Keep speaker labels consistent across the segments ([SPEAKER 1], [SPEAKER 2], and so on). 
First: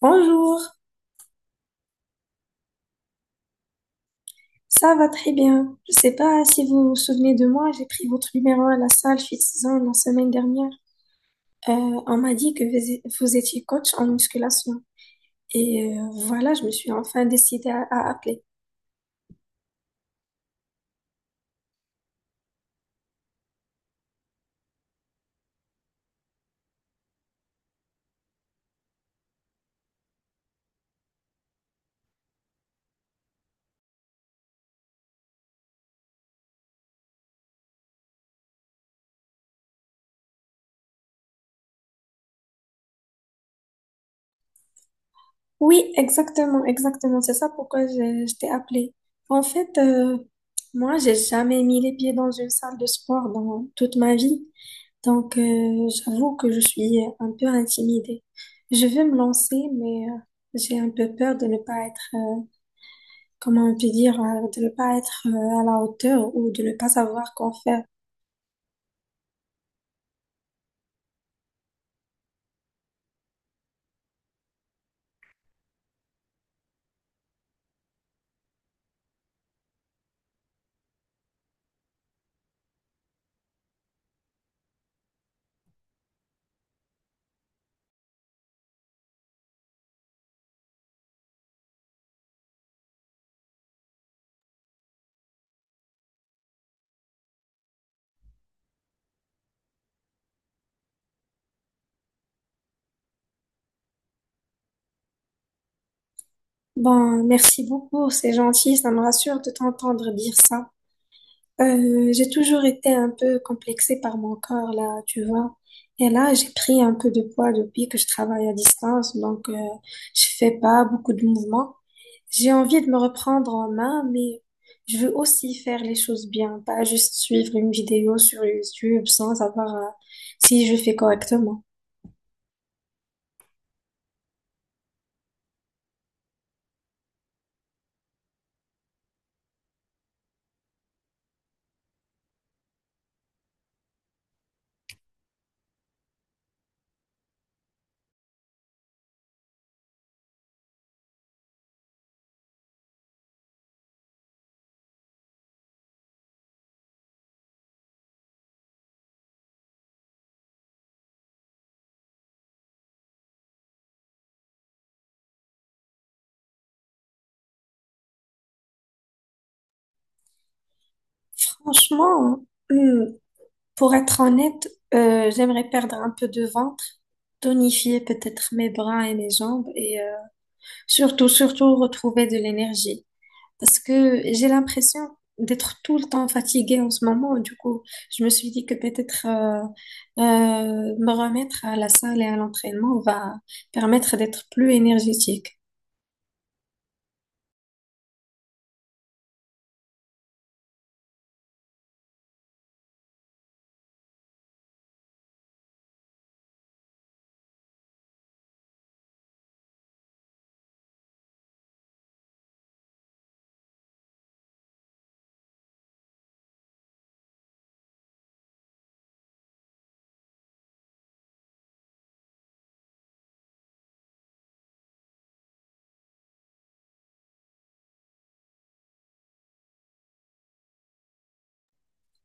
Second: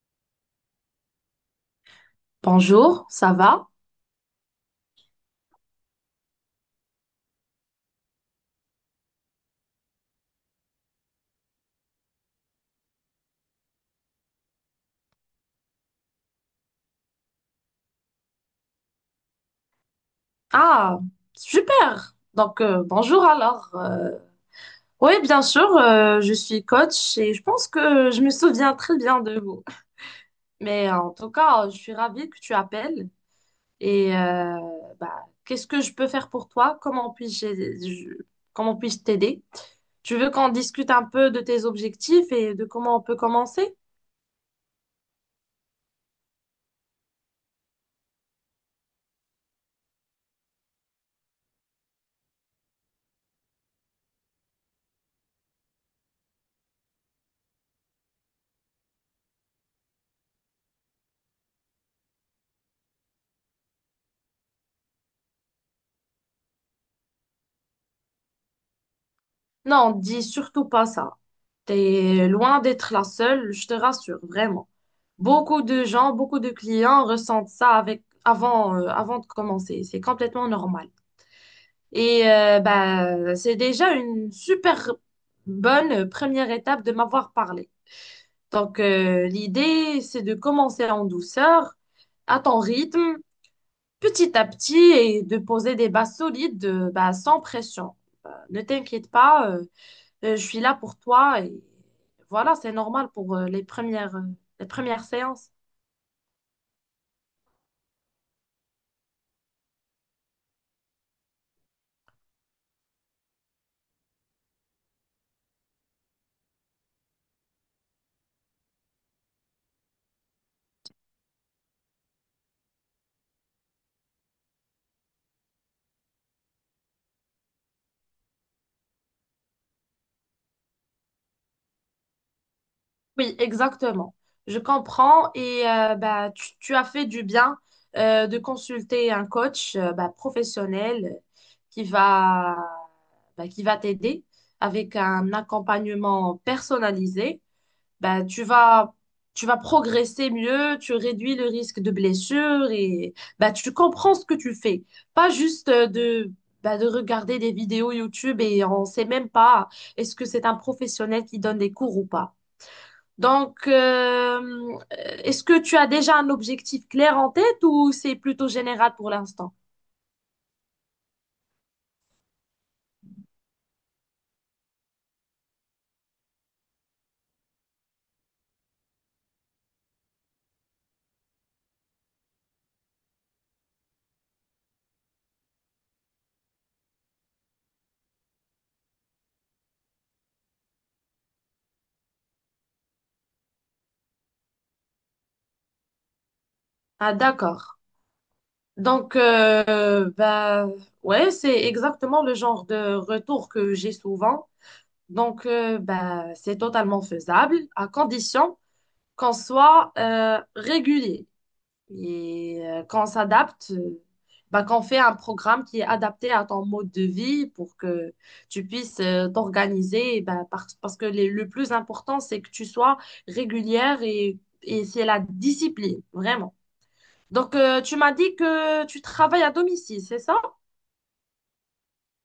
[SPEAKER 1] Bonjour,
[SPEAKER 2] Bonjour, ça va?
[SPEAKER 1] ça va très bien. Je sais pas si vous vous souvenez de moi, j'ai pris votre numéro à la salle Fit-Zone la semaine dernière. On m'a dit que vous vous étiez coach en musculation. Voilà, je me suis enfin décidée à appeler.
[SPEAKER 2] Ah, super. Donc, bonjour alors. Oui, bien sûr, je suis coach et je pense que je me souviens très bien de vous. Mais en tout cas, je suis ravie que tu appelles. Et qu'est-ce que je peux faire pour toi? Comment puis-je t'aider? Tu veux qu'on discute un peu de tes objectifs et de comment on peut commencer?
[SPEAKER 1] Oui, exactement, exactement. C'est ça pourquoi je t'ai appelée. En fait, moi, j'ai jamais mis les pieds dans une salle de sport dans toute ma vie. Donc, j'avoue que je suis un peu intimidée. Je veux me lancer, mais j'ai un peu peur de ne pas être, comment on peut dire, de ne pas être à la hauteur ou de ne pas savoir quoi faire.
[SPEAKER 2] Non, dis surtout pas ça. T'es loin d'être la seule, je te rassure, vraiment. Beaucoup de gens, beaucoup de clients ressentent ça avant, avant de commencer. C'est complètement normal. Et bah, c'est déjà une super bonne première étape de m'avoir parlé. Donc, l'idée, c'est de commencer en douceur, à ton rythme, petit à petit, et de poser des bases solides, bah, sans pression. Ne t'inquiète pas, je suis là pour toi et voilà, c'est normal pour les premières séances.
[SPEAKER 1] Bon, merci beaucoup, c'est gentil, ça me rassure de t'entendre dire ça. J'ai toujours été un peu complexée par mon corps, là, tu vois. Et là, j'ai pris un peu de poids depuis que je travaille à distance, donc je fais pas beaucoup de mouvements. J'ai envie de me reprendre en main, mais je veux aussi faire les choses bien, pas juste suivre une vidéo sur YouTube sans savoir si je fais correctement.
[SPEAKER 2] Oui, exactement. Je comprends et bah, tu as fait du bien de consulter un coach bah, professionnel qui va, bah, qui va t'aider avec un accompagnement personnalisé. Ben, tu vas progresser mieux, tu réduis le risque de blessure et ben, tu comprends ce que tu fais. Pas juste ben, de regarder des vidéos YouTube et on ne sait même pas est-ce que c'est un professionnel qui donne des cours ou pas. Donc, euh, est-ce que tu as déjà un objectif clair en tête ou c'est plutôt général pour l'instant?
[SPEAKER 1] Franchement, hum, pour être honnête, j'aimerais perdre un peu de ventre, tonifier peut-être mes bras et mes jambes et surtout, surtout retrouver de l'énergie. Parce que j'ai l'impression d'être tout le temps fatiguée en ce moment. Du coup, je me suis dit que peut-être me remettre à la salle et à l'entraînement va permettre d'être plus énergétique.
[SPEAKER 2] Ah, d'accord. Donc, ouais, c'est exactement le genre de retour que j'ai souvent. Donc, ben, c'est totalement faisable à condition qu'on soit régulier et qu'on s'adapte, ben, qu'on fait un programme qui est adapté à ton mode de vie pour que tu puisses t'organiser. Parce que le plus important, c'est que tu sois régulière et c'est la discipline, vraiment. Donc, tu m'as dit que tu travailles à domicile, c'est ça?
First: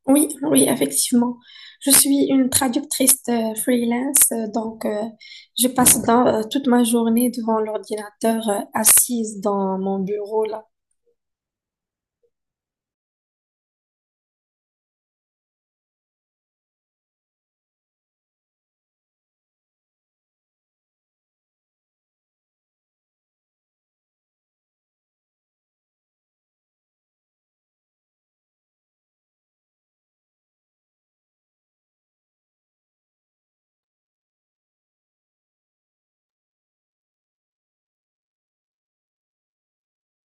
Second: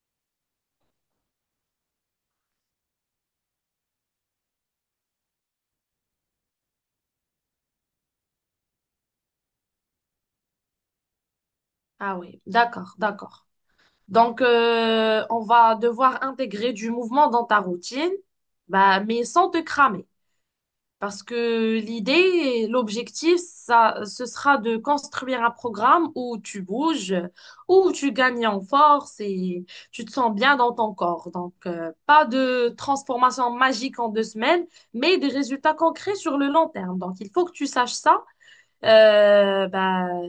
[SPEAKER 1] Oui, oui, effectivement. Je suis une traductrice freelance, donc je passe toute ma journée devant l'ordinateur, assise dans mon bureau là.
[SPEAKER 2] Ah oui, d'accord, d'accord. Donc, on va devoir intégrer du mouvement dans ta routine, bah, mais sans te cramer. Parce que l'idée, et l'objectif, ça, ce sera de construire un programme où tu bouges, où tu gagnes en force et tu te sens bien dans ton corps. Donc, pas de transformation magique en deux semaines, mais des résultats concrets sur le long terme. Donc, il faut que tu saches ça ben,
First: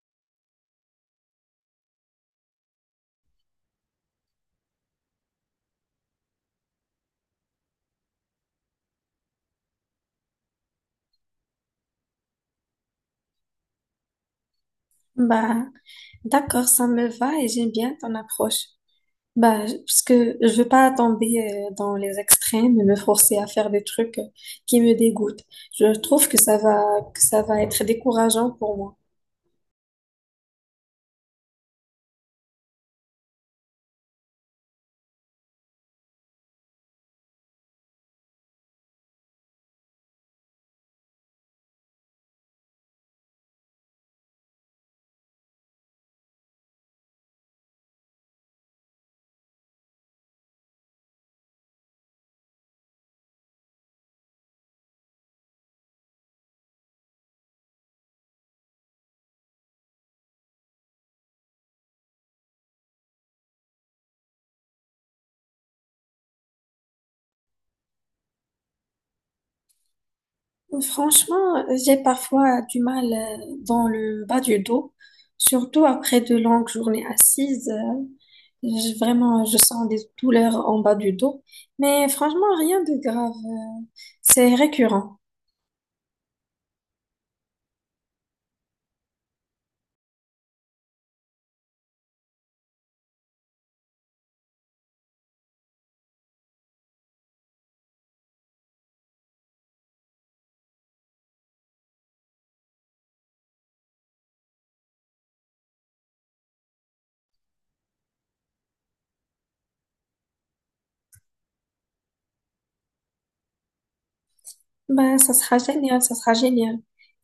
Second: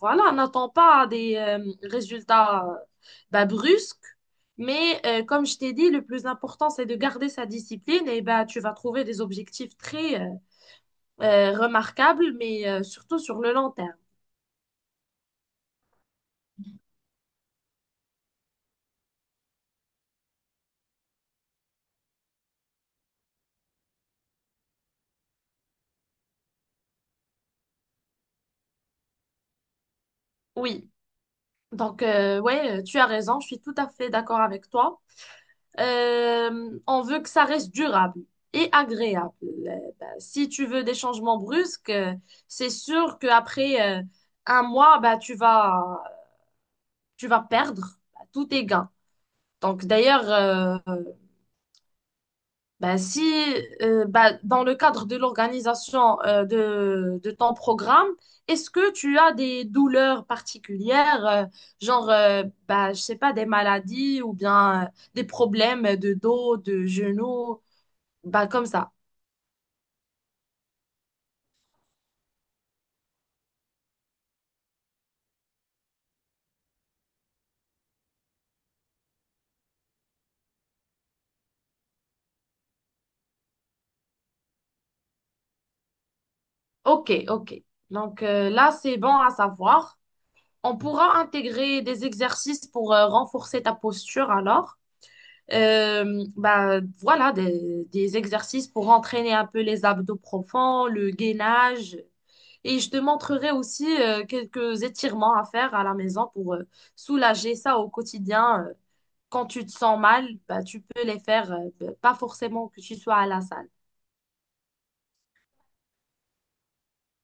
[SPEAKER 2] voilà, n'attends pas des résultats ben, brusques, mais comme je t'ai dit, le plus important, c'est de garder sa discipline et ben, tu vas trouver des objectifs très remarquables, mais surtout sur le long terme.
[SPEAKER 1] Bah, d'accord, ça me va et j'aime bien ton approche. Bah, parce que je veux pas tomber dans les extrêmes et me forcer à faire des trucs qui me dégoûtent. Je trouve que que ça va être décourageant pour moi.
[SPEAKER 2] Oui, donc ouais, tu as raison, je suis tout à fait d'accord avec toi. On veut que ça reste durable et agréable. Si tu veux des changements brusques, c'est sûr qu'après un mois, bah, tu vas perdre bah, tous tes gains. Donc d'ailleurs, bah, si bah, dans le cadre de l'organisation de ton programme, est-ce que tu as des douleurs particulières, genre, bah, je sais pas, des maladies ou bien des problèmes de dos, de genoux, bah, comme ça.
[SPEAKER 1] Franchement, j'ai parfois du mal dans le bas du dos, surtout après de longues journées assises. J'ai Vraiment, je sens des douleurs en bas du dos, mais franchement, rien de grave. C'est récurrent.
[SPEAKER 2] OK, OK. Donc là, c'est bon à savoir. On pourra intégrer des exercices pour renforcer ta posture alors. Bah, voilà, des exercices pour entraîner un peu les abdos profonds, le gainage. Et je te montrerai aussi quelques étirements à faire à la maison pour soulager ça au quotidien. Quand tu te sens mal, bah, tu peux les faire, pas forcément que tu sois à la salle.
[SPEAKER 1] Ben, ça sera génial, ça sera génial.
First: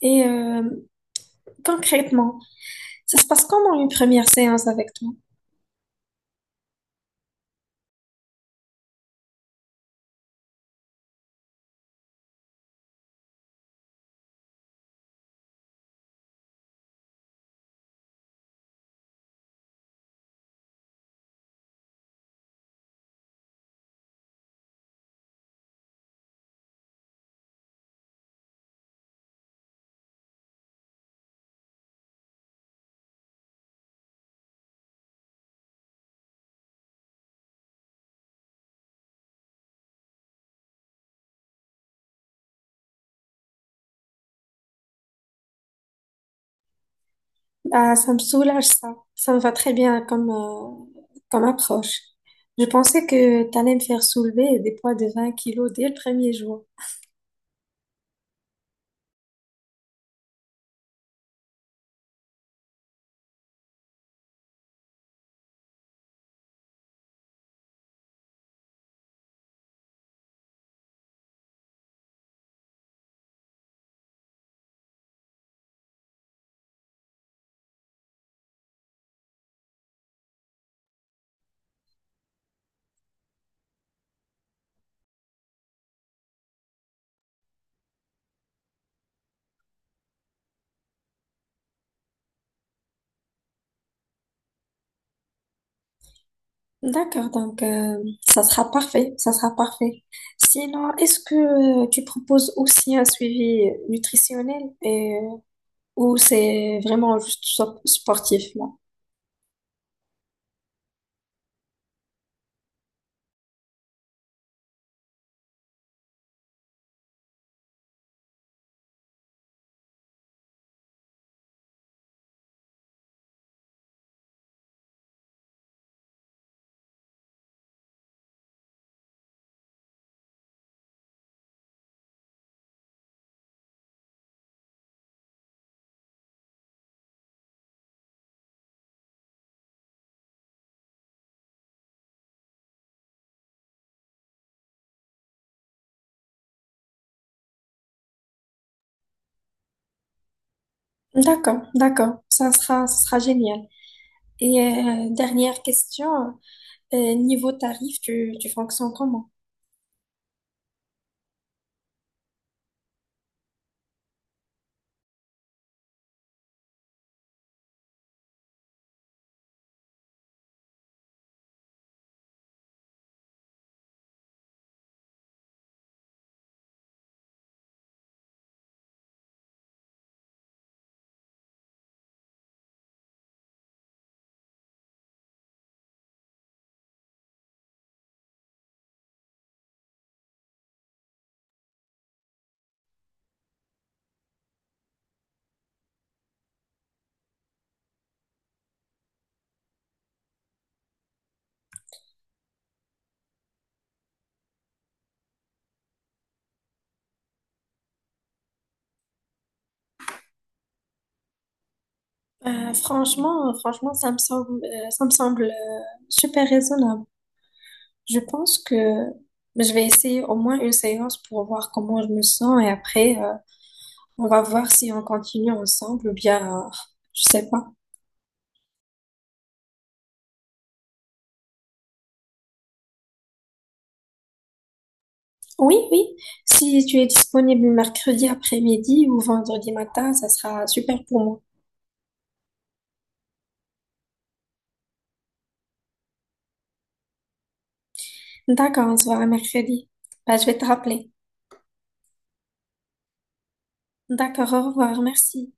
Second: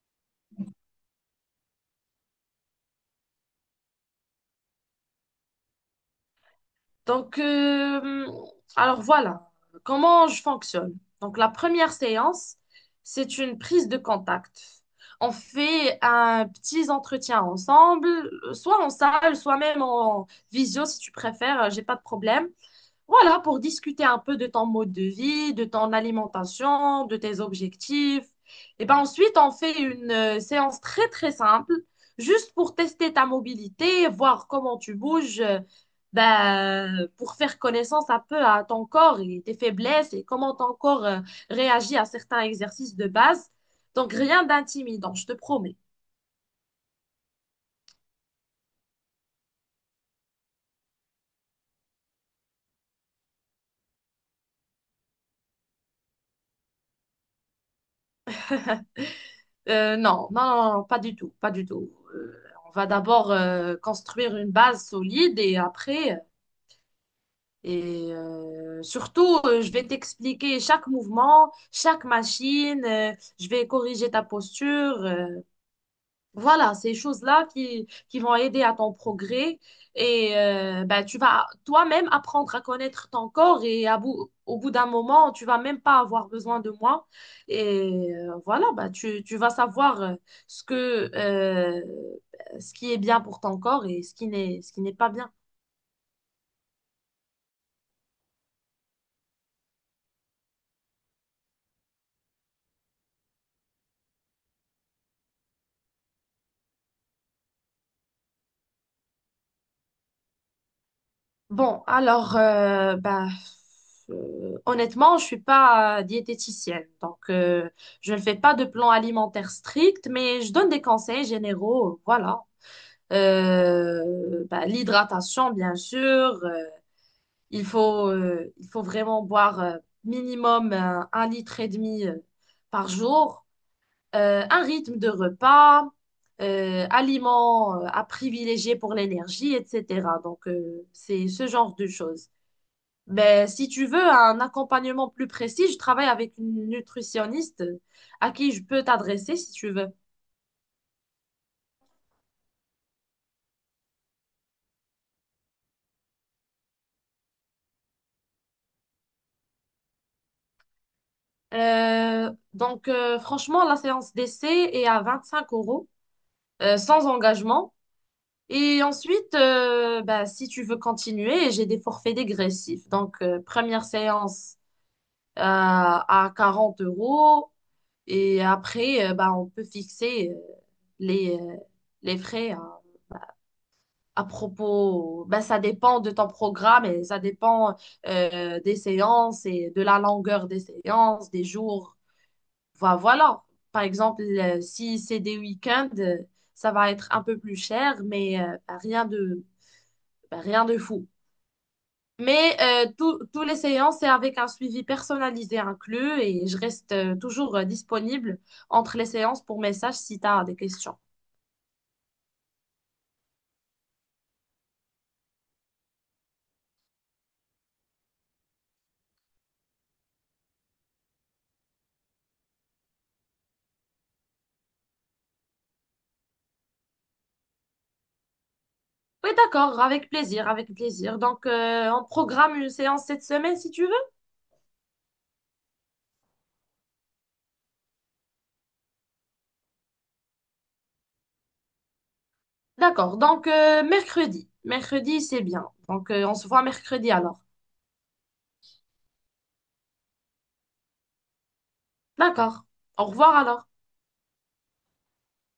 [SPEAKER 1] Et euh, Concrètement, ça se passe comment une première séance avec toi?
[SPEAKER 2] Donc, alors voilà, comment je fonctionne. Donc, la première séance, c'est une prise de contact. On fait un petit entretien ensemble, soit en salle, soit même en visio si tu préfères, j'ai pas de problème. Voilà, pour discuter un peu de ton mode de vie, de ton alimentation, de tes objectifs. Et ben ensuite, on fait une séance très très simple, juste pour tester ta mobilité, voir comment tu bouges, ben, pour faire connaissance un peu à ton corps et tes faiblesses et comment ton corps réagit à certains exercices de base. Donc rien d'intimidant, je te promets.
[SPEAKER 1] Bah, ça me soulage, ça. Ça me va très bien comme, comme approche. Je pensais que tu allais me faire soulever des poids de 20 kilos dès le premier jour.
[SPEAKER 2] Non, non, non, non, pas du tout, pas du tout. On va d'abord construire une base solide et après surtout, je vais t'expliquer chaque mouvement, chaque machine, je vais corriger ta posture. Voilà, ces choses-là qui vont aider à ton progrès. Et ben, tu vas toi-même apprendre à connaître ton corps et à au bout d'un moment, tu vas même pas avoir besoin de moi. Et voilà, ben, tu vas savoir ce que, euh, ce qui est bien pour ton corps et ce qui n'est pas bien.
[SPEAKER 1] D'accord, ça sera parfait, ça sera parfait. Sinon, est-ce que tu proposes aussi un suivi nutritionnel et ou c'est vraiment juste sportif, là?
[SPEAKER 2] Bon, alors, honnêtement, je suis pas diététicienne, donc je ne fais pas de plan alimentaire strict, mais je donne des conseils généraux, voilà. Bah, l'hydratation, bien sûr. euh, il faut vraiment boire minimum 1,5 litre par jour. Un rythme de repas, aliments à privilégier pour l'énergie, etc. Donc, c'est ce genre de choses. Ben, si tu veux un accompagnement plus précis, je travaille avec une nutritionniste à qui je peux t'adresser si tu veux.
[SPEAKER 1] D'accord, d'accord, ça sera génial. Dernière question, niveau tarif, tu fonctionnes comment?
[SPEAKER 2] Franchement, la séance d'essai est à 25 euros, sans engagement. Et ensuite, ben, si tu veux continuer, j'ai des forfaits dégressifs. Donc, première séance à 40 euros. Et après, ben, on peut fixer les, euh, les frais à propos, ben, ça dépend de ton programme et ça dépend des séances et de la longueur des séances, des jours. Voilà. Par exemple, si c'est des week-ends, ça va être un peu plus cher, mais ben, rien de fou. Mais tous les séances, c'est avec un suivi personnalisé inclus et je reste toujours disponible entre les séances pour messages si tu as des questions.
[SPEAKER 1] Franchement, franchement, ça me semble super raisonnable. Je pense que je vais essayer au moins une séance pour voir comment je me sens et après, on va voir si on continue ensemble ou bien, je sais pas.
[SPEAKER 2] Oui, d'accord, avec plaisir, avec plaisir. Donc, on programme une séance cette semaine si tu veux.
[SPEAKER 1] Oui, oui. Si tu es disponible mercredi après-midi ou vendredi matin, ça sera super pour moi.
[SPEAKER 2] D'accord. Donc, mercredi. Mercredi, c'est bien. Donc, on se voit mercredi alors.
[SPEAKER 1] D'accord, on se voit mercredi. Bah, je vais te rappeler.
[SPEAKER 2] D'accord. Au revoir alors.
[SPEAKER 1] D'accord, au revoir, merci.